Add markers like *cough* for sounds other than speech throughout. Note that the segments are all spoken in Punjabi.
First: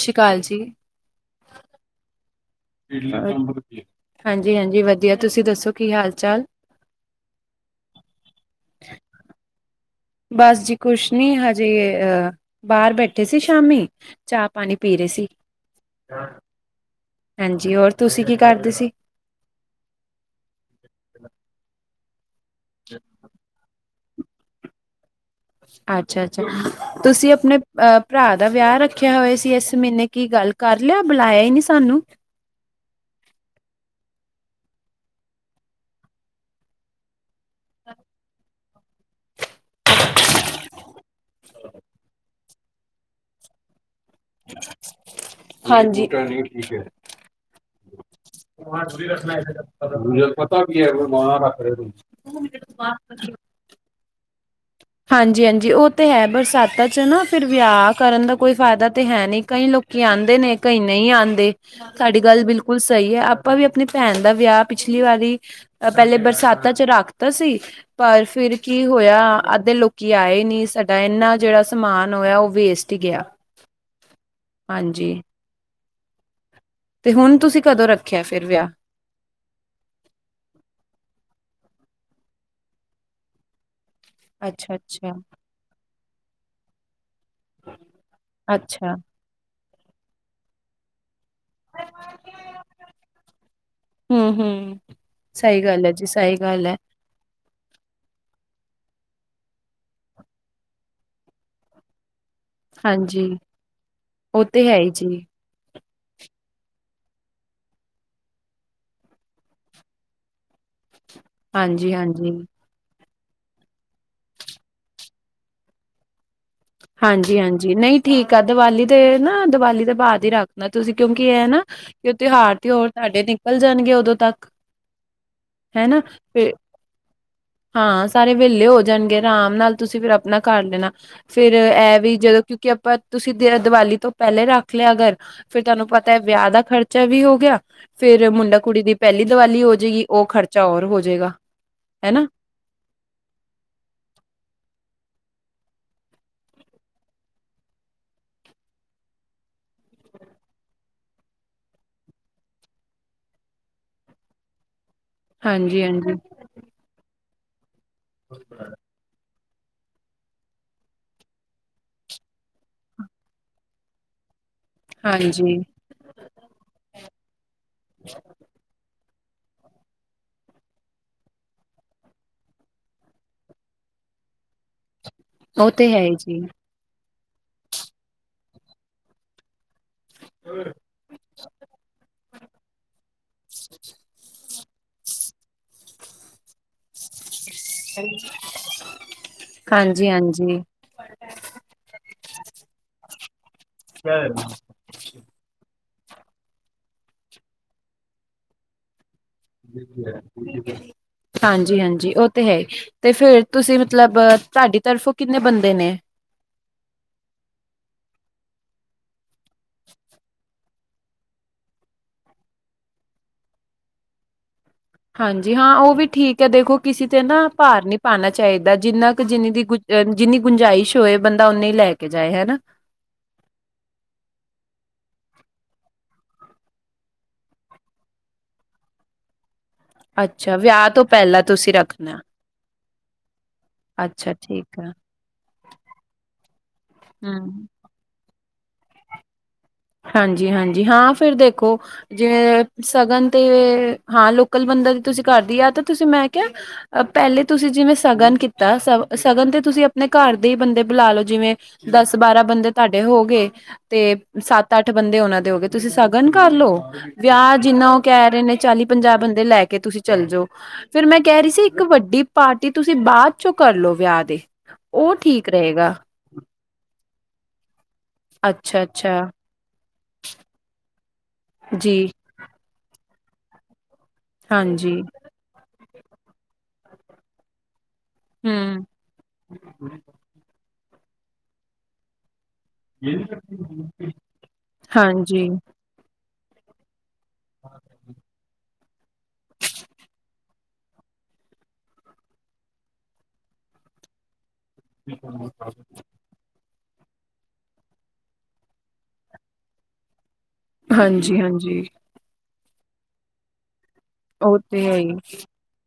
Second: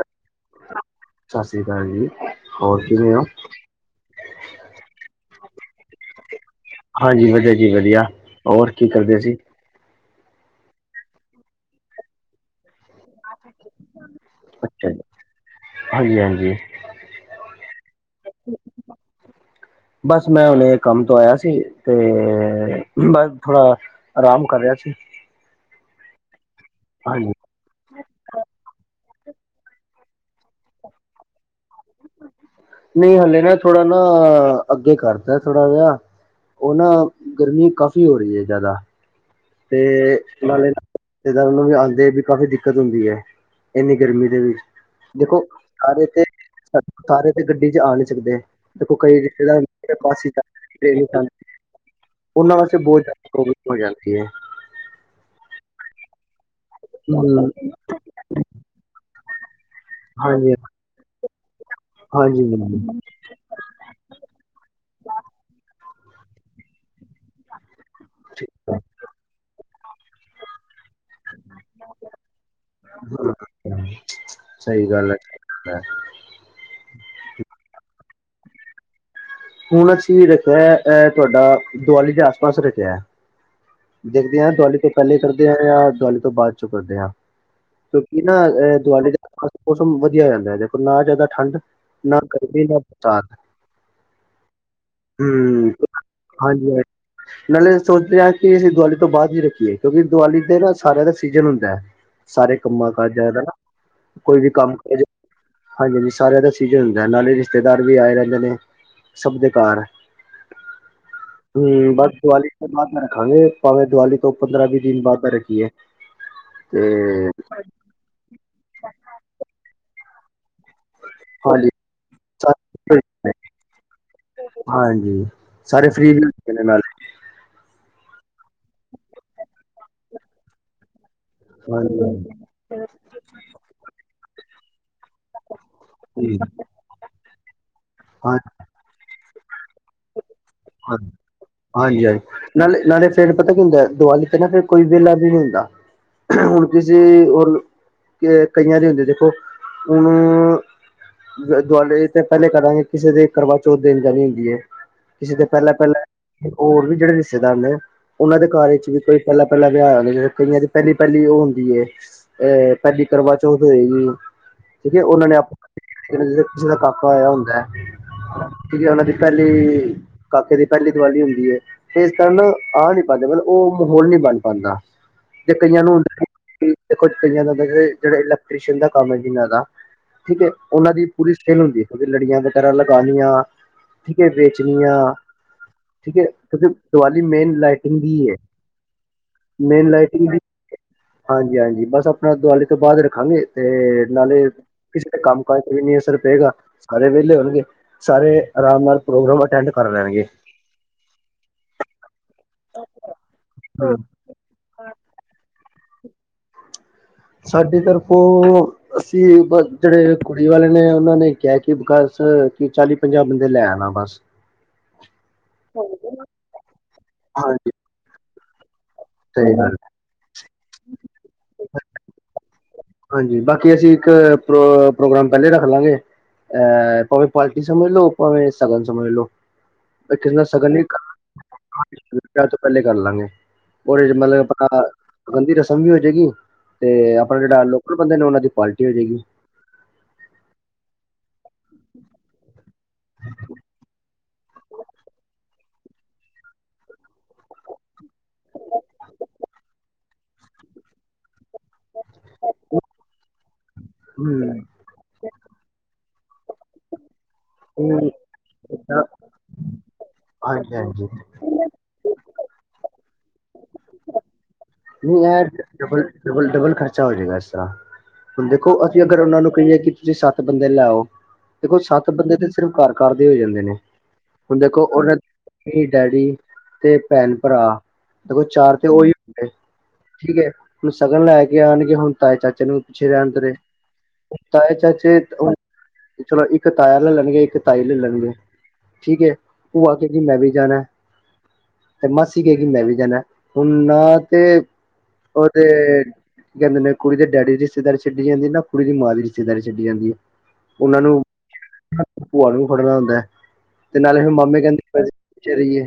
ਸਤਿ ਸ਼੍ਰੀ ਅਕਾਲ ਜੀ। ਸਤਿ ਸ੍ਰੀ ਅਕਾਲ ਜੀ। ਹੋਰ ਕਿਵੇਂ ਹੋ? ਹਾਂਜੀ-ਹਾਂਜੀ ਵਧੀਆ, ਤੁਸੀਂ ਦੱਸੋ ਕੀ ਹਾਲ ਚਾਲ? ਹਾਂਜੀ ਵਧੀਆ ਜੀ ਵਧੀਆ, ਹੋਰ ਕੀ ਕਰਦੇ ਸੀ? ਬਸ ਜੀ ਕੁਛ ਨੀ, ਹਜੇ ਅ ਬਾਰ ਬੈਠ ਉੱਠੇ ਸੀ ਸ਼ਾਮੀ, ਚਾਹ ਪਾਣੀ ਅੱਛਾ ਪੀ ਜੀ, ਰੇ ਸੀ। ਹਾਂਜੀ-ਹਾਂਜੀ। ਹਾਂਜੀ ਹੋਰ ਤੁਸੀਂ ਕੀ ਕਰਦੇ ਸੀ? ਬਸ ਮੈਂ ਹੁਨੇ ਕੰਮ ਤੋਂ ਆਇਆ ਸੀ ਤੇ ਬਸ ਥੋੜਾ ਆਰਾਮ ਕਰ ਰਿਹਾ ਸੀ। ਅੱਛਾ-ਅੱਛਾ, ਹਾਂਜੀ, ਤੁਸੀਂ ਅਪਨੇ ਅ ਭਰਾ ਦਾ ਵਿਆਹ ਰੱਖਿਆ ਹੋਇਆ ਸੀ ਇਸ ਮਹੀਨੇ, ਕੀ ਗੱਲ? ਕਰ ਲਿਆ ਬੁਲਾਇਆ ਹੀ ਨੀ ਸਾਨੂੰ। ਨਈ ਹਲੇ ਨਾ ਥੋੜਾ ਨਾ, ਅੱਗੇ ਕਰਤਾ ਥੋੜਾ ਵਿਹਾ ਉਹ ਨਾ ਗਰਮੀ ਕਾਫੀ ਹੋ ਰੀ ਏ ਜਾਦਾ। ਤੇ ਨਾਲੇ ਰਿਸ਼ਤੇਦਾਰ ਨੂੰ ਵੀ ਆਂਦੇ ਵੀ ਕਾਫ਼ੀ ਦਿੱਕਤ ਹੁੰਦੀ ਏ। ਇੰਨੀ ਗਰਮੀ ਦੇ ਵਿੱਚ ਦੇਖੋ ਸਾਰੇ ਤੇ, ਸਾਰੇ ਤੇ ਗੱਡੀ 'ਚ ਆ ਨਹੀਂ ਸਕਦੇ, ਦੇਖੋ ਕਈ ਰਿਸ਼ਤੇਦਾਰ ਬੱਸ *unintelligible* ਪਤਾ ਵੀ ਹੈ ਕੋਈ ਚ ਨਾਂ ਰੱਖ ਰੇ ਓ ਉਹਨਾਂ ਵਾਸਤੇ ਬਹੁਤ ਜ਼ਿਆਦਾ *unintelligible* ਪ੍ਰੋਬਲਮ ਹੋ ਜਾਂਦੀ ਏ। ਹਾਂਜੀ-ਹਾਂਜੀ, ਓ ਤੇ ਹੈ ਬਰਸਾਤਾਂ 'ਚ ਨਾ ਫਿਰ ਹਮ ਵਿਆਹ ਕਰਨ ਦਾ ਕੋਈ ਫਾਇਦਾ ਤੇ ਹੈ ਨੀ ਕਈ ਲੋਕ ਕਈ ਆਂਦੇ ਹਾਂਜੀ ਨੇ, ਕਈ ਨਈ ਆਂਦੇ ਤੁਹਾਡੀ ਹਾਂਜੀ ਗੱਲ ਬਿਲਕੁਲ ਹਾਂਜੀ ਸਈ ਐ। ਆਪਾ ਵੀ ਅਪਨੀ ਭੈਣ ਦਾ ਵਿਆਹ, ਪਿਛਲੀ ਵਾਰੀ ਅ ਪਹਿਲੇ ਬਰਸਾਤਾਂ 'ਚ ਰੱਖਤਾ ਸੀ। ਪਰ ਫਿਰ ਠੀਕ ਹੈ, ਕੀ ਹੋਇਆ? ਅੱਧੇ ਲੋਕੀ ਆਏ ਨੀ, ਸਾਡਾ ਇੰਨਾ ਜੇੜਾ ਸਮਾਨ ਹੋਇਆ ਓ ਵੇਸਟ ਹੀ ਗਿਆ। ਸਈ ਗੱਲ ਹਾਂਜੀ ਐ। ਤੇ ਹੁਨ ਤੁਸੀਂ ਕਦੋਂ ਰੱਖਿਆ ਫਿਰ ਵਿਆਹ? ਹੁਨ ਅਸੀਂ ਰੱਖਿਆ ਐ ਤੁਹਾਡਾ ਦੀਵਾਲੀ ਦੇ ਆਸ-ਪਾਸ ਰੱਖਿਆ। ਦੇਖਦੇ ਆਂ ਦੀਵਾਲ਼ੀ ਤੋਂ ਅੱਛਾ-ਅੱਛਾ ਪਹਿੱਲੇ ਕਰਦੇ ਆਂ ਯਾ ਦਵਾਲੀ ਤੋਂ ਬਾਅਦ ਚੋਂ ਕਰਦੇ ਆਂ। ਕਿਉਂਕਿ ਨਾ ਐ ਅੱਛਾ ਦੀਵਾਲ਼ੀ ਦੇ ਮੌਸਮ ਵਧੀਆ ਜਾਂਦਾ ਐ, ਦੇਖੋ ਨਾ ਜਾਦਾ ਠੰਡ, ਨਾ ਗਰਮੀ, ਨਾ ਬਰਸਾਤ। ਹੂੰ-ਹੂੰ। ਸਹੀ ਹੂੰ, ਗੱਲ ਹੈ ਜੀ ਸਹੀ ਗੱਲ ਹਾਂਜੀ ਹੈ ਹਾਂ ਨਾਲੇ ਸੋਚਦੇ ਆਂ ਕਿ ਅਸੀਂ ਦੀਵਾਲੀ ਤੋਂ ਬਾਦ ਈ ਰੱਖੀਏ ਕਿਉਂਕਿ ਦੀਵਾਲੀ ਦੇ ਨਾ ਸਾਰਿਆਂ ਦਾ ਸੀਜਨ ਹੁੰਦਾ ਐ। ਸਾਰੇ ਕੰਮਾਂ ਹਾਂਜੀ ਕਾਜ਼ਾ ਦਾ ਨਾ ਕੋਈ ਉਹ ਵੀ ਤੇ ਹੈ ਕੰਮ ਹੀ ਅੱਜੇ ਜੀ ਹਾਂਜੀ-ਹਾਂਜੀ, ਸਾਰਿਆਂ ਦਾ ਸਿਜ਼ਨ ਹੁੰਦਾ ਐ ਨਾਲੇ ਰਿਸ਼ਤੇਦਾਰ ਵੀ ਆਏ ਰਹਿੰਦੇ ਨੇ। ਸਭ ਦੇ ਘਰ ਹੂੰ, ਬਸ ਹਾਂਜੀ-ਹਾਂਜੀ ਦੀਵਾਲੀ ਬਾਦ ਦਾ ਰੱਖਾਂਗੇ ਭਾਵੇਂ ਦੀਵਾਲੀ ਤੋਂ ਪੰਦਰਾਂ-ਵੀਹ ਦਿਨ ਬਾਦ ਨਾ ਰੱਖੀਏ। ਤੇ ਹਾਂਜੀ-ਹਾਂਜੀ, ਨਹੀਂ ਠੀਕ ਆ ਦੀਵਾਲੀ ਦੇ ਨਾ, ਦੀਵਾਲੀ ਦੇ ਬਾਦ ਈ ਰੱਖ ਨਾ ਤੁਸੀਂ ਕਿਉਂਕਿ ਐ ਨਾ ਹਾਂਜੀ ਤਿਉਹਾਰ ਤਯੋਰ ਤੁਹਾਡੇ ਨਿਕਲ ਜਾਨਗੇ ਉਦੋਂ ਤੱਕ। ਹੂੰ, ਸਾਰੇ ਹਨਾ ਫ੍ਰੀ ਵੀ ਫਿਰ ਹੁੰਦੇ ਨੇ। ਨਾਲ ਹਾਂ ਸਾਰੇ ਵਿਹਲੇ ਹੋ ਜਾਨਗੇ ਆਰਾਮ ਨਾਲ, ਤੁਸੀਂ ਫਿਰ ਅਪਨਾ ਕਰ ਲੈਨਾ ਫੇਰ ਐ ਵੀ ਹਾਂਜੀ ਜਦੋਂ ਕਿਉਂਕਿ ਆਪਾਂ ਤੁਸੀਂ ਦੀਵਾਲੀ ਤੋਂ ਪਹਿਲੇ ਰੱਖ ਲਿਆ ਅਗਰ ਫੇਰ ਤੁਹਾਨੂੰ ਪਤਾ ਐ ਵਿਆਹ ਦਾ ਖਰਚ ਖਰਚਾ ਵੀ ਹੋ ਗਿਆ, ਫੇਰ ਹਾਂ ਮੁੰਡਾ ਕੁੜੀ ਦੀ ਪਹਿਲੀ ਦੀਵਾਲੀ ਹੋ ਜੇਗੀ, ਓ ਖ਼ਰਚਾ ਹੋਰ ਹੋ ਜੇਗਾ। ਹਾਂਜੀ-ਹਾਂਜੀ, ਨਾਲੇ, ਨਾਲੇ ਫ਼ਿਰ ਪਤਾ ਕੀ ਹੁੰਦਾ? ਦੀਵਾਲੀ ਤੇ ਨਾ ਫਿਰ ਕੋਈ ਵੇਲਾ ਵੀ ਨੀ ਹੁੰਦਾ। ਹੁਨ ਕਿਸੀੇ ਔਰ ਕਈਆਂ ਦੇ ਹੁੰਦੇ ਦੇਖੋ ਹੁਨ ਦੀਵਾਲ਼ੀ ਤੇ ਪਹਿਲੇ ਕਰਾਂਗੇ ਕਿਸੇ ਦੇ ਕਰਵਾ ਚੌਥ ਦੇਨ ਜਾਨੀ ਹੁੰਦੀ ਏ। ਕਿਸੇ ਦੇ ਪਹਿਲਾਂ-ਪਹਿਲਾਂ ਹਾਂਜੀ-ਹਾਂਜੀ ਐ, ਹੋਰ ਵੀ ਜੇੜੇ ਰਿਸ਼ਤੇਦਾਰ ਨੇ, ਓਨਾਂ ਦੇ ਘਰ ਵਿੱਚ ਵੀ ਕੋਈ ਪਹਿਲਾ-ਪਹਿਲਾ ਵਿਆਹ ਆ ਗਯਾ, ਕਈਆਂ ਦੀ ਪਹਿਲੀ ਪਹਿਲੀ ਓ ਹੁੰਦੀ ਏ। ਅ ਪਹਿਲੀ ਕਰਵਾ ਚੌਥ ਹੋਏਗੀ, ਠੀਕ ਐ ਹਾਂਜੀ ਉਹਨਾਂ ਨੇ ਆਪ ਹਾਂਜੀ ਜਿ ਕਿਸੇ ਦਾ ਕਾਕਾ ਹੋਇਆ ਹੁੰਦਾ ਹੈ, ਕਿਉਕਿ ਉਹਨਾਂ ਦੀ ਪਹਿਲੀ। ਕਾਕੇ ਦੀ ਪਹਿਲੀ ਦੀਵਾਲੀ ਹੁੰਦੀ ਏ। ਤੇ ਇਸ ਤਰ੍ਹਾਂ ਨਾ ਆਹ ਨੀ ਪਾਉਂਦੇ ਮਤਲਬ, ਉਹ ਮਾਹੌਲ ਨਹੀਂ ਬਣ ਪਾਉਂਦਾ। ਜ ਉਹ ਕਈਆਂ ਤੇ ਨੂੰ ਹੈ ਹੁੰ ਹੀ ਜੀ ਦੇੋ ਕਈਆਂ ਹੁੰ ਜਿਹੜਾ ਇਲੈਕਟ੍ਰੀ ਦਾ ਕੰਮ ਹੈ। ਜਿਨਾਂ ਦਾ। ਠੀਕ ਉਹਨਾਂ ਦੀ ਪੂਰੀ ਸੇਲ ਹੁੰਦੀ ਲੜੀਆਂ ਵਗੈਰਾ ਲਗਾਾਨੀਆਂ ਠੀਕ ਹੈ ਵੇਚਣ। ਜ ਹਾਂ ਠੀਕ ਹੈ, ਤੁਂਕਿ। ਦੀ ਵਾਲੀ ਮੇਨ ਲਾਈਟਿੰਗ ਵੀ ਹੈ, ਮੇਨ ਲਾਈਟਿੰਗ ਵੀ। ਹਾਂਜੀ-ਹਾਂਜੀ ਹਾਂਜੀ ਹਾਂਜੀ ਬਸ ਆਪਣਾ ਦਿਵਾਲੀੇ ਤੋਂ ਬਾਅਦ ਰੱਖਾਂਗੇ ਤੇ ਨਾਲੇ ਕਿਸੇ ਨੇ ਕੰਮ। ਾਂਅਜ ਚ ਵੀ ਨੀ ਅਸਰ ਪਏਗਾ ਸਾਰੇ ਵਿਹਲੇ ਹੋਣਗੇ ਸਾਰੇ ਆਰਾਮ ਨਾਲ ਪ੍ਰੋਗਰਾਮ। ਅਟੈਂਡ ਕਰ ਲੈਣਗੇ ਹਾਂਜੀ, ਹਾਂਜੀ ਉਹ। ਤੇ ਹੈ ਤੇ ਫੇਰ ਤੁਸੀਂ ਮਤਲਬ ਤੁਹਾਡੀ ਤਰਫੋਂ ਕਿੰਨੇ ਬੰਦੇ ਨੇ। ਸਾਡੇ ਤਰਫੋਂ। ਅਸੀਂ ਬਸ ਜਿਹੜੇ ਕੁੜੀ ਵਾਲੇ ਨੇ ਉਹਨਾਂ ਨੇ ਕਿਹਾ ਕਿ ਬਰਾਤ ਕਿ ਚਾਲੀ ਪੰਜਾਹ ਬੰਦੇ ਲੈ ਆਣਾ ਬਸ। ਹਾਂਜੀ ਹਾਂ ਉਹ ਵੀ ਠੀਕ ਹੈ ਦੇਖੋ ਕਿਸੇ ਤੇ ਨਾ ਹਾਂਜੀ ਭਾਰ ਨਹੀਂ ਪਾਉਣਾ ਚਾਹੀਦਾ ਜਿੰਨਾ। ਜਿੰਨੀ ਸਹੀ ਗੱਲ ਹੈ। ਦੀ ਗੁੰਜਾਇਸ਼ ਹੋਏ ਬੰਦਾ ਓਨੀ ਹੀ ਲੈ ਕੇ ਜਾਏ ਹਨਾ। ਹਾਂਜੀ ਬਾਕੀ ਅਸੀਂ ਇੱਕ ਪ੍ਰੋਗਰਾਮ ਪਹਿਲੇ ਰੱਖ ਲਵਾਂਗੇ। ਅ ਭਾਵੇਂ ਪਾਰਟੀ ਸਮਝ ਲਓ ਭਾਵੇਂ ਸਗਨ ਸਮਝ ਲਓ। ਕਿਨੇ ਅੱਛਾ ਸ਼ਗਨ ਵਿਆਹ ਇੱਕ ਤੋਂ ਪਹਿਲਾਂ ਤੁਸੀਂ ਰੱਖਣਾ ਵਿਹਾਅ ਤੋ ਪਹਿਲੇ ਕਰ ਲਵਾਂਗੇ। ਉਹਦੇ ਅੱਛਾ ਮਤਲਬ ਠੀਕ ਆਪਣਾ ਆ ਗਾਣੇ ਦੀ ਰਸਮ ਵੀ ਹੋ ਜਾਏਗੀ ਤੇ ਆਪਣਾ ਜਿਹੜਾ ਹਮ ਆਲੂ। ਕੁਜ ਬੰਦੇ ਨੇ ਉਹਨਾਂ ਦੀ ਪਾਰਟੀ ਹੋ ਜਾਏਗੀ। ਹਾਂਜੀ ਹਾਂਜੀ ਹਾਂ ਫਿਰ ਦੇਖੋ। ਜਿਵੇਂ, ਸਗਨ ਤੇ ਹਾਂ ਲੋਕਲ ਬੰਦਾ ਤੁਸੀਂ ਘਰ ਦੀ ਆ ਮੈਂ ਕਿਹਾ। ਅ ਪਹਿਲੇ ਤੁਸੀਂ ਜਿਵੇਂ ਸਗਨ ਕੀਤਾ ਸੀ ਤੇ ਸਗਨ ਤੇ ਤੁਸੀਂ ਆਪਣੇ। ਘਰ ਦੇ ਬੰਦੇ ਬੁਲਾ ਲੋ ਜਿਵੇਂ ਦਸ ਬਾਰਾਂ ਬੰਦੇ ਤੁਹਾਡੇ ਹੋ ਗਏ। ਤੇ ਹੂੰ ਸੱਤ ਅੱਠ ਬੰਦੇ ਉਹਨਾਂ ਦੇ ਹੋ ਗਏ ਤੁਸੀਂ ਸਗਨ ਕਰ ਲਓ ਵਿਆਹ। ਜਿੰਨਾ ਉਹ ਨਹੀਂ, ਕਹਿ ਰਹੇ ਨੇ ਚਾਲੀ ਤਾਂ- ਪੰਜਾਹ ਬੰਦੇ ਲੈ ਕੇ ਤੁਸੀਂ ਚਲੇ ਜਾਓ ਹਾਂਜੀ ਫੇਰ ਹਾਂਜੀ ਮੈਂ ਕਹਿ ਰਹੀ ਸੀ ਇੱਕ ਵੱਡੀ। ਪਾਰਟੀ ਤੁਸੀਂ ਬਾਅਦ ਚੋਂ ਕਰ ਲਓ ਵਿਆਹ ਦੇ। ਉਹ ਨਹੀਂ ਯਾਰ ਠੀਕ ਰਹੇਗਾ ਡਬਲ ਡਬਲ ਖਰਚਾ ਹੋ ਜਾਏਗਾ ਇਸ ਤਰਾਂ ਹੁਣ ਦੇਖੋ ਅਸੀਂ ਅਗਰ ਉਹਨਾਂ। ਅੱਛਾ-ਅੱਛਾ ਉਹਨਾ ਨੂੰ ਕਹੀਏ ਕਿ ਤੁਸੀਂ ਸੱਤ ਬੰਦੇ ਲਿਆਓ ਦੇਖੋ ਜੀ ਸੱਤ ਬੰਦੇ ਦੇ। ਸਿਰਫ ਘਰ ਘਰ ਦੇ ਹੋ ਜਾਂਦੇ ਨੇ ਹੁਣ ਦੇਖੋ ਹਾਂਜੀ ਉਹਨੇ। ਡੈਡੀ ਤੇ ਭੈਣ ਭਰਾ ਦੇਖੋ ਚਾਰ ਹੂੰ ਤੇ ਉਹੀ। ਹੁੰਦੇ *inaudible* ਠੀਕ ਏ। ਹੁਣ ਸ਼ਗਨ ਲੈ ਕੇ ਆਉਣਗੇ ਹੁਣ ਤਾਏ ਚਾਚੇ ਨੂ। ਚਿਰਾਂਦਰੇ ਤਾਏ ਚਾਚੇ। ਹਾਂਜੀ, ਚਲੋ ਇੱਕ ਤਾਇਆ ਲੈ ਲੈਣਗੇ ਇੱਕ ਤਾਈ ਲੈ ਲੈਣਗੇ ਠੀਕ ਹੈ ਭੁਆ ਕਹਿੰਦੇ ਮੈਂ ਵੀ ਜਾਣਾ। ਤੇ ਮਾਸੀ ਕਏਗੀ ਮੈਂ ਵੀ ਜਾਣਾ ਹੁਣ ਨਾ ਤੇ ਉਹਦੇ। ਕੀ ਕਹਿੰਦੇ ਨੇ ਕੁੜੀ ਦੇ ਡੈਡੀ ਦੀ ਰਿਸ਼ਤੇਦਾਰੀ ਛੱਡੀ ਜਾਂਦੀ ਨਾ ਕੁੜੀ ਦੀ ਮਾਂ ਦੀ ਰਿਸ਼ਤੇਦਾਰੀ ਛੱਡੀ ਜਾਂਦੀ ਹੈ। ਉਹਨਾਂ ਨੇ ਹਾਂਜੀ, ਹਾਂਜੀ ਭੂਆ ਨੂੰ ਫੜਨਾ ਹੁੰਦਾ ਹੈ। ਤੇ ਨਾਲੇ ਹੁਣ ਉਹ ਮਾਮੇ ਤੇ ਹੈ ਕਹਿੰਦੇ ਅਸੀ ਹੀ ਕੂ ਪਿਛੇ ਰਹੀਏ।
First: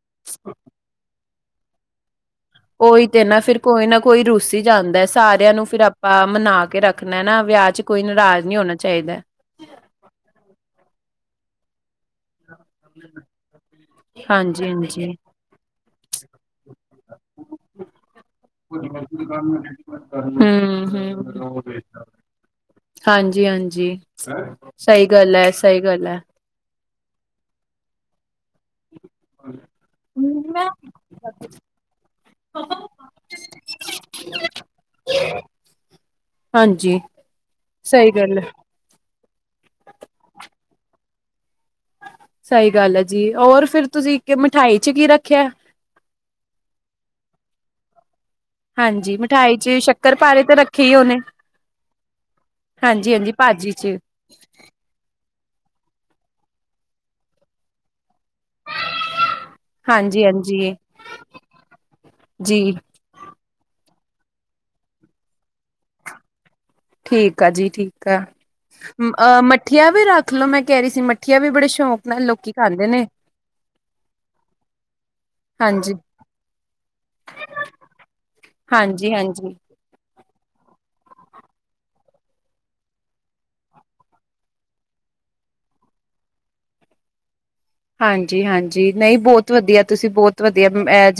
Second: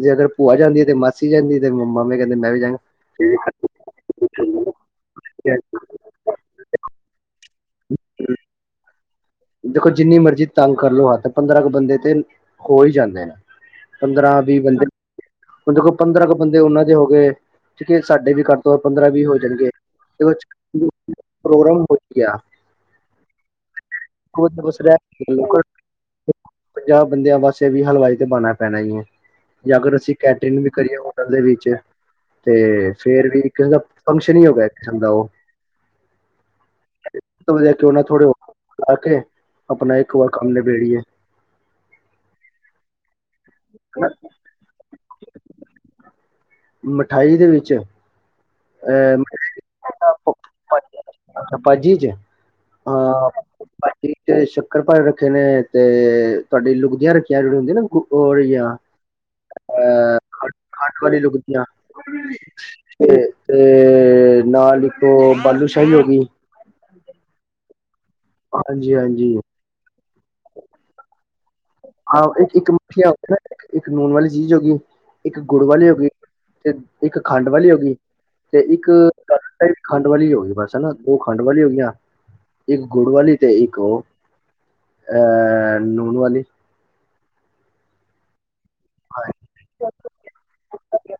ਜੇ ਅਗਰ ਭੂਆ ਜਾਂਦੀ ਹੈ, ਤੇ ਮਾਸੀ ਜਾਂਦੀ ਤੇ ਮਾਮੇ ਕਹਿੰਦੇ ਮੈਂ ਵੀ। ਜਾਂਗਾ ਉਹੀ ਤੇ ਨਾ ਫਿਰ ਕੋਈ ਨਾ। ਕੋਈ ਰੁਸੀ ਜਾਂਦਾ ਸਾਰਿਆਂ ਨੂੰ ਫਿਰ ਆਪਾਂ ਮਨਾ ਕੇ ਰੱਖਣਾ ਨਾ ਵਿਆਹ ਚ ਕੋਈ ਨੇਂਰਾਜ ਨਹੀਂ ਹੋਣਾ ਚਾਹੀਦਾ। ਦੇਖੋ ਜਿੰਨੀ ਮਰਜ਼ੀ ਤੰਗ ਕਰ ਲੋ ਹੈ ਤਾਂ ਤ ਪੰਦਰਾਂ ਕੁ ਬੰਦੇ ਤੇ। ਹੋ ਹੀ ਜਣੇਦਾ ਨੇ ਪੰਦਰਾਂ ਵੀਹ ਹਾਂਜੀ, ਬੰਦੇ। ਹਾਂਜੀ। ਹੁਣ ਦੇਖੋ ਪੰਦਰਾਂ ਤੇਂ ਬੰਦੇ ਉਹਨਾਂ ਦੇ ਵੀ ਹੋ ਗਏ ਠੀਕ ਸਾਡੇ ਵੀ ਕਰ। ਹਮ ਹ। ਪ੍ਰੋਗਰਾਮ ਹੋ ਗਿਆ ਹਾਂਜੀ, ਹਾਂਜੀ, ਬਸ ਸਹੀ ਰਹਿ ਗੱਲ ਏ ਲੋਕਾਂ ਸਹੀ ਗੱਲ ਏ। ਪੰਜਾਹ ਬੰਦਿਆਂ ਵਾਸਤੇ ਵੀ ਹਲਵਾਈ ਤੇ ਬਾਣ੍ਹਾ ਪੈਣਾ ਇਹਨੂੰ। ਯਾ ਅਗਰ ਅਸੀ ਕੈਟਰੀਗ ਵੀ ਕਰੀਏ ਹੋਟਲ ਦੇ ਵਿੱਚ ਤੇ ਫੇਰ ਕੀ ਦਿੱਕਤ ਏ ਫੰਕਸ਼ਨ ਈ ਹੋ ਗਿਆ ਏਕ ਕਿਸਮ ਦਾ ਓ ਹਾਂਜੀ, ਸਹੀ ਗੱਲ ਐ। ਆ ਕੇ, ਅਪਨਾ ਇੱਕ ਔਰ ਕੰਮ ਨਿਬੇੜੀਏ। ਸਈ ਗੱਲ ਐ ਜੀ ਔਰ ਫੇਰ ਤੁਸੀ ਕੇ ਮਿਠਾਈ 'ਚ ਕੀ ਰੱਖਿਆ ਮਿਠਾਈ ਦੇ ਵਿੱਚ ਹਾਂਜੀ, ਮਿਠਾਈ 'ਚ ਸ਼ੱਕਰ-ਪਾਰੇ ਤੇ ਰੱਖੇ ਈ ਹੋਨੇ? ਪਾਪਾ ਜੀ ਹਾਂਜੀ, ਹਾਂਜੀ ਭਾਜੀ 'ਚ ਤੇ ਸ਼ੱਕਰ-ਪਾਰੇ ਰੱਖੇ ਨੇ, ਤੇ ਤਾਡੀ ਲੁਗਦੀਆਂ ਰੱਖੀਐ, ਜਿਹੜੀਆਂ ਹੁੰਦੀਐਂ ਨਾ ਅਹ, ਹਾਂਜੀ, ਹਾਂਜੀ ਖਾਠ ਵਾਲੀ ਲੁਕਦੀਆਂ ਜੀ। ਤੇ, ਤੇ ਨਾਲ ਇੱਕ ਬਾਲੂ ਸ਼ਾਹੀ ਹੋ ਗਈ। ਠੀਕ ਆ ਜੀ ਠੀਕ ਆ ਹਾਂਜੀ ਹਾਂਜੀ ਅ ਮੱਠੀਆ ਵੀ ਰੱਖ ਲਓ। ਮੈਂ ਕਹਿ ਰਹੀ ਸੀ ਮੱਠੀਆ ਵੀ ਬੜੇ ਸ਼ੌਂਕ ਹਾਂ ਇੱਕ ਇੱਕ ਮਠੀਆਂ ਹੋ ਇੱਕ ਲੂਣ ਵਾਲੀ ਚੀਜ਼ ਹੋ ਗਈ। ਇੱਕ ਗੁੜ ਵਾਲੀ ਹਾਂਜੀ ਹੋ ਗਈ। ਤੇ ਇੱਕ ਖੰਡ ਵਾਲੀ ਹੋ ਗਈ। ਤੇ ਇੱਕ ਹਾਂਜੀ- ਹਾਂਜੀ ਖੰਡ ਵਾਲੀ ਹੋ ਗਈ ਬਸ ਹਨਾ, ਦੋ ਖੰਡ ਵਾਲੀ ਹੋਗੀਆਂ, ਇੱਕ ਗੁੜ ਵਾਲੀ ਤੇ ਇੱਕ ਉਹ। ਅ ਲੂਣ ਵਾਲੀ। ਹਾਂਜੀ- ਹਾਂਜੀ ਜੀ ਨਹੀਂ ਹਾਂ ਬਹੁਤ ਵਧੀਆ! ਤੁਸੀਂ ਬਹੁਤ ਵਧੀਆ,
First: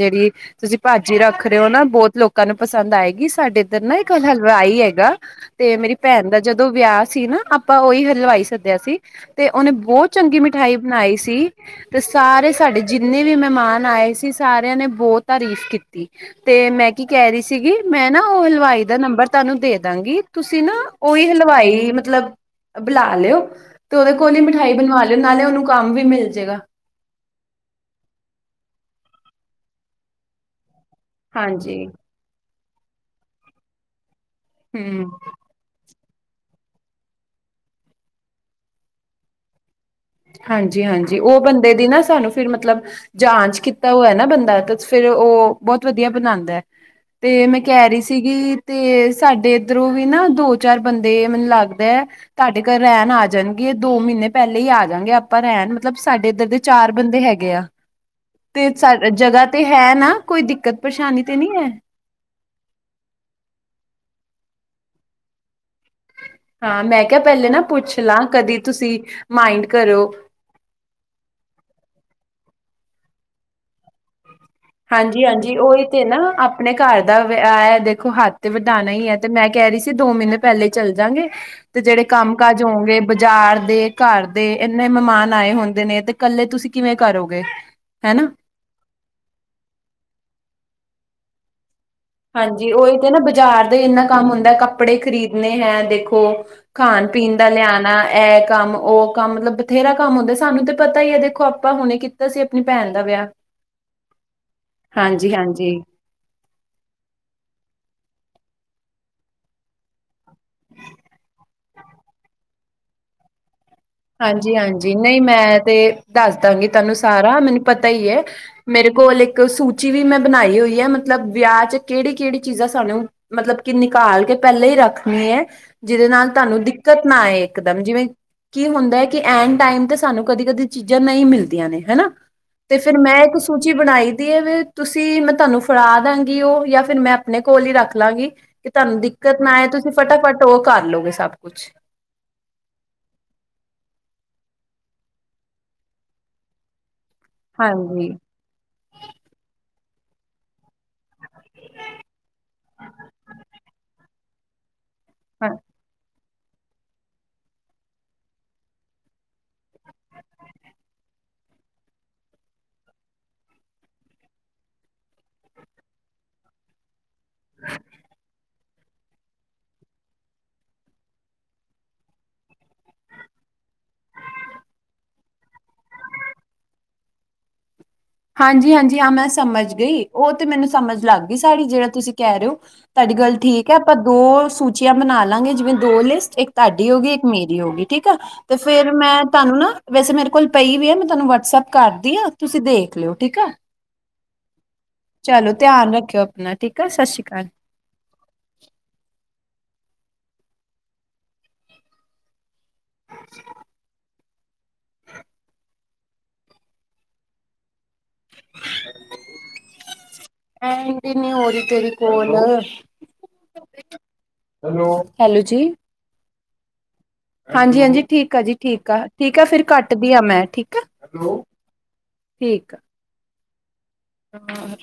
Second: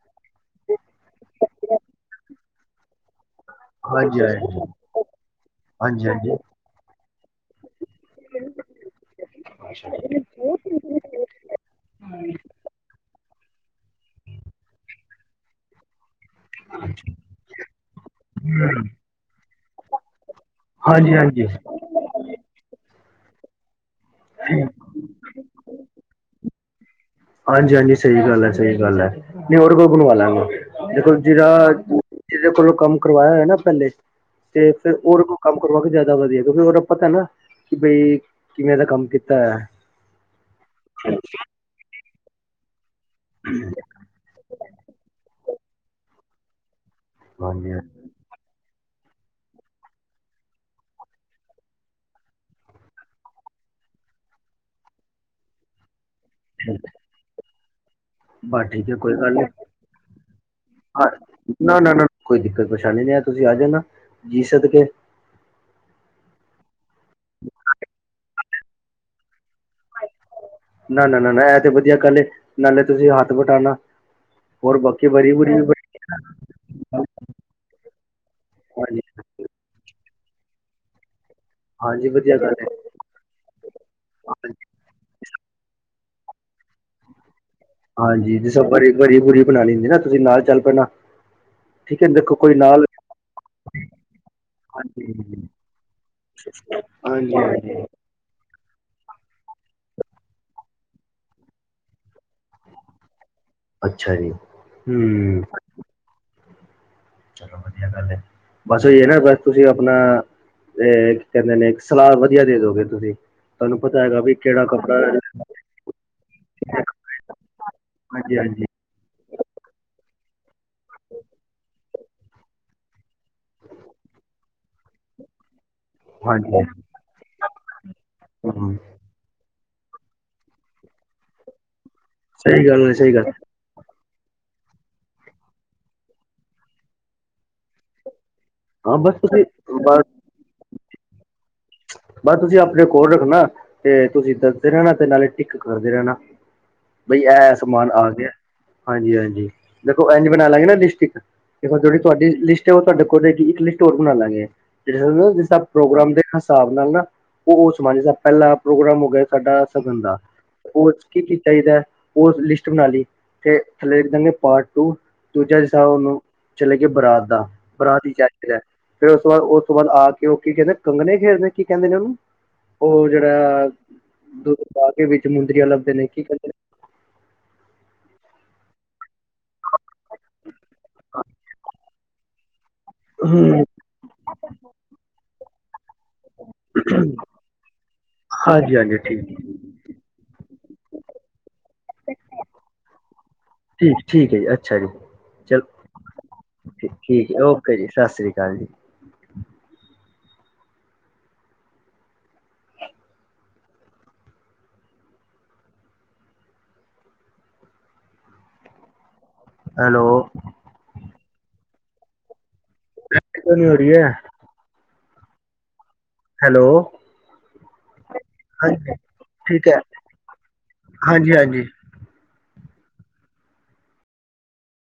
ਜਿਹੜੀ ਤੁਸੀਂ ਭਾਜੀ ਰੱਖ ਰਹੇ ਹੋ ਨਾ ਬਹੁਤ ਲੋਕ ਲੋਕਾਂ ਨੂੰ ਪਸੰਦ ਆਏਗੀ ਸਾਡੇ ਇੱਧਰ ਨਾ ਇੱਕ ਹਾਂਜੀ ਹਾਂਜੀ ਹਲਵਾਈ ਹੈਗਾ, ਤੇ ਮੇਰੀ ਹਾਂਜੀ ਭੈਣ ਹਾਂਜੀ ਦਾ ਜਦੋਂ ਜਦੋਂ ਵਿਆਹ ਸੀ ਨਾ, ਆਪਾਂ ਉਹੀ ਹਲਵਾਈ ਸੱਦਿਆ ਸੀ ਤੇ ਉਹਨੇ ਬਹੁਤ ਚੰਗੀ ਮਿਠਾਈ ਬਣਾਈ ਸੀ। ਤੇ ਸਾਰੇ ਸਾਡੇ ਜਿੰਨੇ ਵੀ ਮਹਿਮਾਨ ਆਏ ਸੀ ਸਾਰੇਆ ਨੇ ਬਹੁਤ ਤਾਰੀਫ਼ ਕੀ ਕੀਤੀ ਮੈਂ ਕੀ ਕਹਿ ਰਹੀ ਸੀਗੀ, ਮੈਂ ਨਾ ਓ ਹਲਵਾਈ ਦਾ ਨੰਬਰ ਤੁਹਾਨੂੰ ਦੇ ਦਵਾਂਗੀ। ਤੁਸੀ ਨਾ ਹਾਂਜੀ ਓਹੀ ਹਾਂਜੀ ਹਲਵਾਈ ਮਤਲਬ ਬੁਲਾ ਲਿਉ। ਤੇ ਓਹਦੇ ਕੋਲ ਈ ਮਿਠਾਈ ਬਨਵਾ ਲਿਓ, ਨਾਲੇ ਓਹਨੂੰ ਕੰਮ ਵੀ ਮਿਲ ਜਾਏਗਾ। ਹਾਂਜੀ, ਹਾਂਜੀ ਸਹੀ ਗੱਲ ਐ, ਸਹੀ ਗੱਲ ਐ ਨੀ ਹੋਰ ਓਹਦੇ ਕੋਲ ਬਨਵਾ ਲਵਾਂਗੇ ਦੇਖੋ ਜਿਦਾ ਹਾਂਜੀ ਜਿਦੇ ਕੋਲੋਂ ਕੰਮ ਕਰਵਾਇਆ ਹੋਏ ਨਾ ਪਹਿਲੇ, ਤੇ ਫੇਰ ਹੂੰ ਓਹਦੇ ਕੋਲ ਕੰਮ ਕਰਵਾ ਕੇ ਜਿਆਦਾ ਵਧੀਆ, ਕਿਓਕਿ ਓਹਦਾ ਪਤਾ ਨਾ ਕਿ ਬਈ ਕਿਵੇਂ ਦਾ ਕੰਮ ਕੀਤਾ ਹੈ। ਹਾਂਜੀ, ਹਾਂਜੀ ਓ ਬੰਦੇ ਦੀ ਨਾ ਸਾਨੂੰ ਫੇਰ ਮਤਲਬ ਜਾਂਚ ਕੀਤਾ ਹੋਐ ਨਾ ਬੰਦਾ, ਤੇ ਫੇਰ ਓਹ ਬਹੁਤ ਵਧੀਆ ਬਨਾਉਂਦਾ। ਤੇ ਮੈਂ ਹਾਂਜੀ ਕਹਿ ਹਾਂਜੀ ਰਹੀ ਸੀ ਨੀ ਤੇ ਸਾਡੇ ਇੱਧਰੋ ਵੀ ਨਾ, ਦੋ-ਚਾਰ ਬੰਦੇ ਮੈਨੂੰ ਲੱਗਦਾ ਤੁਹਾਡੇ ਘਰ ਰਹਿਣ ਆ ਜਾਣਗੇ, ਦੋ ਮਹੀਨੇ ਪਹਿਲੇ ਈ ਆ ਆ ਜਾਂਣਗੇ ਆਪਾ ਰਹਿਣ, ਮਤਲਬ ਸਾਡੇ ਇੱਧਰ ਦੇ ਚਾਰ ਬੰਦੇ ਹੈਗੇ ਆ। ਬਸ ਤੇ ਠੀਕ ਹੈ ਸਾਡੇ ਕੋਈ ਗੱਲ ਜਗਾ ਨਹੀਂ ਤੇ ਹੈ ਨਾ, ਕੋਈ ਦਿੱਕਤ ਪਰੇਸ਼ਾਨੀ ਤੇ ਨੀ ਐ। ਨਾ ਨਾ ਨਾ ਕੋਈ ਦਿੱਕਤ ਪਰੇਸ਼ਾਨੀ ਨੀ ਐ, ਤੁਸੀ ਆ ਜਾਣਾ, ਜੀ ਸੱਦਕੇ। ਹਾਂ, ਮੈਂ ਕਿਹਾ ਪਹਿਲੇ ਨਾ ਪੁੱਛ ਲਾਂ, ਕਦੀ ਤੁਸੀ ਮਾਇਂਡ ਕਰੋ। ਨਾ, ਨਾ, ਨਾ, ਨਾ ਐ ਤੇ ਵਧੀਆ ਗੱਲ ਏ, ਨਾਲੇ ਤੁਸੀ ਹੱਥ ਵਟਾਉਣਾ ਹੋਰ ਬਾਕੀ ਬੜੀ ਬੁਰੀ ਹਾਂਜੀ-ਹਾਂਜੀ ਉਹੀ ਤੇ ਨਾ ਆਪਨੇ ਘਰ ਦਾ ਵੇ, ਐ ਦੇਖੋ ਹੱਥ ਵਦਾਨਾ ਹਾਂਜੀ ਈ ਐ। ਤੇ ਮੈਂ ਕਹਿ ਰਹੀ ਸੀ, ਦੋ ਮਹੀਨੇ ਪਹਿਲੇ ਚੱਲ ਜਾਂਵਾਗੇ ਤੇ ਜਿਹੜੇ ਹਾਂਜੀ ਕੰਮ ਵਧੀਆ ਗੱਲ ਕਾਜ ਹੈ ਹੋਂਗੇ ਬਾਜ਼ਾਰ ਦੇ, ਘਰ ਦੇ, ਹਾਂਜੀ ਇੰਨੇ ਮਹਿਮਾਨ ਆਏ ਹੁੰਦੇ ਨੇ ਤੇ ਕੱਲੇ ਤੁਸੀ ਕਿਵੇਂ ਕਰੋਗੇ? ਹਨਾ ਹਾਂਜੀ, ਦਿਸੰਬਰ 'ਚ ਵਰੀ ਵੂਰੀ ਬਣਾਉਣੀ ਹੁੰਦੀ ਨਾ, ਤੁਸੀ ਨਾਲ ਚੱਲ ਪੈਣਾ। ਠੀਕ ਹੈ ਦੇਖੋ ਕੋਈ ਹਾਂਜੀ, ਨਾਲ ਓਈ ਤੇ ਨਾ ਬਾਜ਼ਾਰ ਦਾ ਈ ਇੰਨਾ ਕੰਮ ਹੁੰਦਾ ਕੱਪੜੇ ਹਾਂਜੀ ਖਰੀਦਨੇ, ਹੈਂ ਦੇਖੋ ਹਾਂਜੀ ਖਾਨ-ਪੀਣ ਦਾ ਹਾਂਜੀ ਲਿਆਉਣਾ ਐ ਕਾਮ, ਓਹ ਕੰਮ ਮਤਲਬ ਬਥੇਰਾ ਕੰਮ ਹੁੰਦਾ, ਸਾਨੂੰ ਤੇ ਪਤਾ ਈ ਏ, ਦੇਖੋ ਆਪਾ ਹੁਣੇ ਕੀ ਤੇ ਅਸੀ ਅਪਣੀ ਭੈਨ ਦਾ ਵਿਆਹ ਅੱਛਾ ਜੀ, ਹੂੰ। ਹਾਂਜੀ-ਹਾਂਜੀ ਚਲੋ ਵਧੀਆ ਗੱਲ ਏ, ਬੱਸ ਏ ਐਨਾ ਬੱਸ ਤੁਸੀ ਅਪਣਾ ਤੇ ਕੀ ਕਹਿੰਦੇ ਨੇ, ਸਲਾਹ ਵਧੀਆ ਦੇਦੋਗੇ ਤੁਸੀ ਤੁਹਾਨੂੰ ਪਤਾ ਹੈ। ਹਾਂਜੀ ਹਾਂਜੀ ਨਹੀਂ ਮੈਂ ਤੇ ਦੱਸ ਦਾਂਗੀ ਤੁਹਾਨੂੰ ਸਾਰਾ ਮੈਨੂੰ ਪਤਾ ਹੀ ਹੈ। ਹਾਂਜੀ ਮੇਰੇ ਕੋਲ ਇੱਕ ਸੂਚੀ ਵੀ ਮੈਂ ਬਣਾਈ ਹੋਈ ਹੈ ਮਤਲਬ ਵਿਆਹ ਚ ਕਿਹੜੀ ਕਿਹੜੀ ਚੀਜ਼ਾਂ ਸਾਨੂੰ ਮਤਲਬ ਕਿ ਨਿਕਾਲ ਕੇ ਪਹਿਲਾਂ ਹੀ ਰੱਖਣੀ ਹੈ। ਜਿਹਦੇ ਨਾਲ ਤੁਹਾਨੂੰ ਹਾਂਜੀ ਦਿੱਕਤ ਨਾ ਆਏ ਇੱਕਦਮ ਜਿਵੇਂ ਕੀ ਹੂੰ ਹੁੰਦਾ ਹੈ। ਤੇ ਐਨ ਟਾਈਮ ਤੇ ਸਾਨੂੰ ਕਦੀ ਕਦੀ ਚੀਜ਼ਾਂ ਨਹੀਂ ਮਿਲਦੀਆਂ ਨੇ ਹਨਾ ਸਹੀ ਤੇ ਗੱਲ ਹੈ ਫੇਿਰ ਮੈਂ ਸਹੀ ਇੱਕ ਗੱਲ ਸਕੂਲ ਸੂਚੀ ਬਣਾਈ ਦੀ ਹੈ ਵੀ ਤੁਸੀਂ ਮੈਂ ਤੁਹਾਨੂੰ ਫੜਾ ਦਾਂਗੀ ਉਹ ਜਾਂ ਫਿਰ ਮੈਂ ਆਪਣੇ ਕੋਲ ਹੀ ਰੱਖ ਲਵਗੀ। ਕਿ ਹਾਂ ਤੁਹਾਨੂੰ ਬਸ ਦਿੱਕਤ ਨਾ ਆਏ ਤੁਸੀਂ ਬਸ ਫਟਾਫਟ ਉਹ ਕਰ ਲੋ ਗੇ ਸਭ ਕੁੱਛ ਬਸ ਤੁਸੀਂ ਆਪਣੇ ਕੋਲ ਰੱਖਣਾ ਤੇ ਤੁਸੀਂ ਦੱਸਦੇ ਰਹਿਣਾ ਤੇ ਨਾਲੇ ਟਿੱਕ ਕਰਦੇ ਰਹਿਣਾ। ਬਈ ਐ ਸਮਾਨ ਆ ਹਾਂਜੀ ਗਿਆ, ਹਾਂਜੀ, ਹਾਂਜੀ ਦੇਖੋ ਇੰਝ ਬਨਾਲਾਂਗੇ ਨਾ ਡਿਸਟਿਕ ਤੇ ਜੇੜੀ ਤੋਆਡੀ ਲਿਸਟ ਏ ਓ ਤੋਆਡੇ ਕੋਲ ਰਏਗੀ, ਇੱਕ ਲਿਸਟ ਹੋਰ ਬਨਾਲਾਂਗੇ ਹਾਂ *unintelligible* ਪ੍ਰੋਗਰਾਮ ਦੇ ਨਾ ਹਿਸਾਬ ਨਾਲ ਨਾ ਓ ਓਸ *unintelligible* ਪੈਲਾ ਪ੍ਰੋਗਰਾਮ ਹੋਗਯਾ ਸਾਡਾ ਸਗਨ ਦਾ ਹੋਰ ਕੀ ਕੀ ਚਾਹੀਦਾ ਓ ਦੀ ਲਿਸਟ ਬਨਾਲੀ। ਤੇ ਥੱਲੇ ਲਿਖਦਾਂਗੇ ਪਾਰਟ ਟੂ, ਦੂਜਾ ਹਿਸਾਬ ਓਨੂੰ *unintelligible* ਚਲੇਗਏ ਬਰਾਤ ਬਰਾਤ ਦੀ ਚਠ ਐ, ਫੇਰ ਓਸ ਤੋ ਬਾਦ, ਓਸ ਤੋ ਬਾਦ ਆਕੇ ਓ ਕੀ ਕੈਂਦੇ ਕੰਗਨੇ ਫੇਰ ਤੇ ਕੀ ਕੈਂਦੇ ਨੇ ਓਨੂੰ, ਓ ਜੇੜਾ ਦੁੱਧ ਪਾਕੇ ਵਿੱਚ ਮੁੰਦਰੀਆਂ ਲੱਭਦੇ ਨੇ, ਕੀ ਕੈਂਦੇ ਨੇ ਹਾਂਜੀ, ਹਾਂਜੀ, ਹਾਂ ਮੈਂ ਸਮਝ ਗੀ, ਓ ਤੇ ਮੈਨੂੰ ਸਮਝ ਲੱਗ ਗੀ ਸਾਰੀ ਜੇੜਾ ਤੁਸੀ ਕੈ ਰੇਓ। ਤਾਡੀ ਗੱਲ ਕਹਿੰਦੇ ਨੇ ਠੀਕ ਐ, ਪਰ ਦੋ ਸੂਚੀਆਂ ਬਨਾਲਾਂਗੇ ਜਿਵੇਂ ਦੋ ਲਿਸਟ, ਏਕ ਤਾਡੀ ਹੋਗੀ, ਇੱਕ ਮੇਰੀ ਹੋਗੀ, ਠੀਕ ਆ ਤੇ ਹਾਂਜੀ ਫੇਰ ਹਾਂਜੀ ਮੈਂ ਠੀਕ ਤਾਨੂੰ ਨਾ ਵੈਸੇ ਮੇਰੇ ਕੋਲ ਪਈ ਵੀ ਆ ਮੈਂ ਤੁਹਾਨੂੰ ਵਟਸਐਪ ਕਰਤੀ ਹ ਤੁਸੀਂ ਦੇਖ ਲਓ ਠੀਕ ਹੈ। ਠੀਕ ਠੀਕ ਹੈ ਜੀ ਅੱਛਾ ਜੀ ਚਲੋ ਧਿਆਨ ਰੱਖਿਓ ਆਪਣਾ ਠੀਕ ਆ ਸ਼੍ਰਿਸ਼ਰ ਅਕਾਲ। ਜੀ ਸ਼੍ਰਿਸ਼ਰੀ ਅਕਾਲ ਜੀ। ਹ। ਹ ਨ ਹੈਲੋ। ਹੰਡ ਹੀ ਨਹੀ ਔਹ ਰਹੀ ਤੇਰੀ ਕੋਲ ਹੰਡ ਕਉ ਨਹੀ ਹੋ ਰਹੀ ਹੈ। ਹੈਲੋ ਹੈਲੋ ਜੀ। ਹੈਲੋ। ਹਾਂਜੀ ਹਾਂਜੀ ਠੀਕ ਆ ਜੀ ਠੀਕ ਹਾਂਜੀ ਆ ਠੀਕ ਆ ਫਿਰ ਘੱਟਦੀ ਹਾਂ ਮੈਂ ਠੀਕ ਆ। ਹਾਂਜੀ ਹਾਂਜੀ ਠੀਕ ਆ। ਹਾਂ।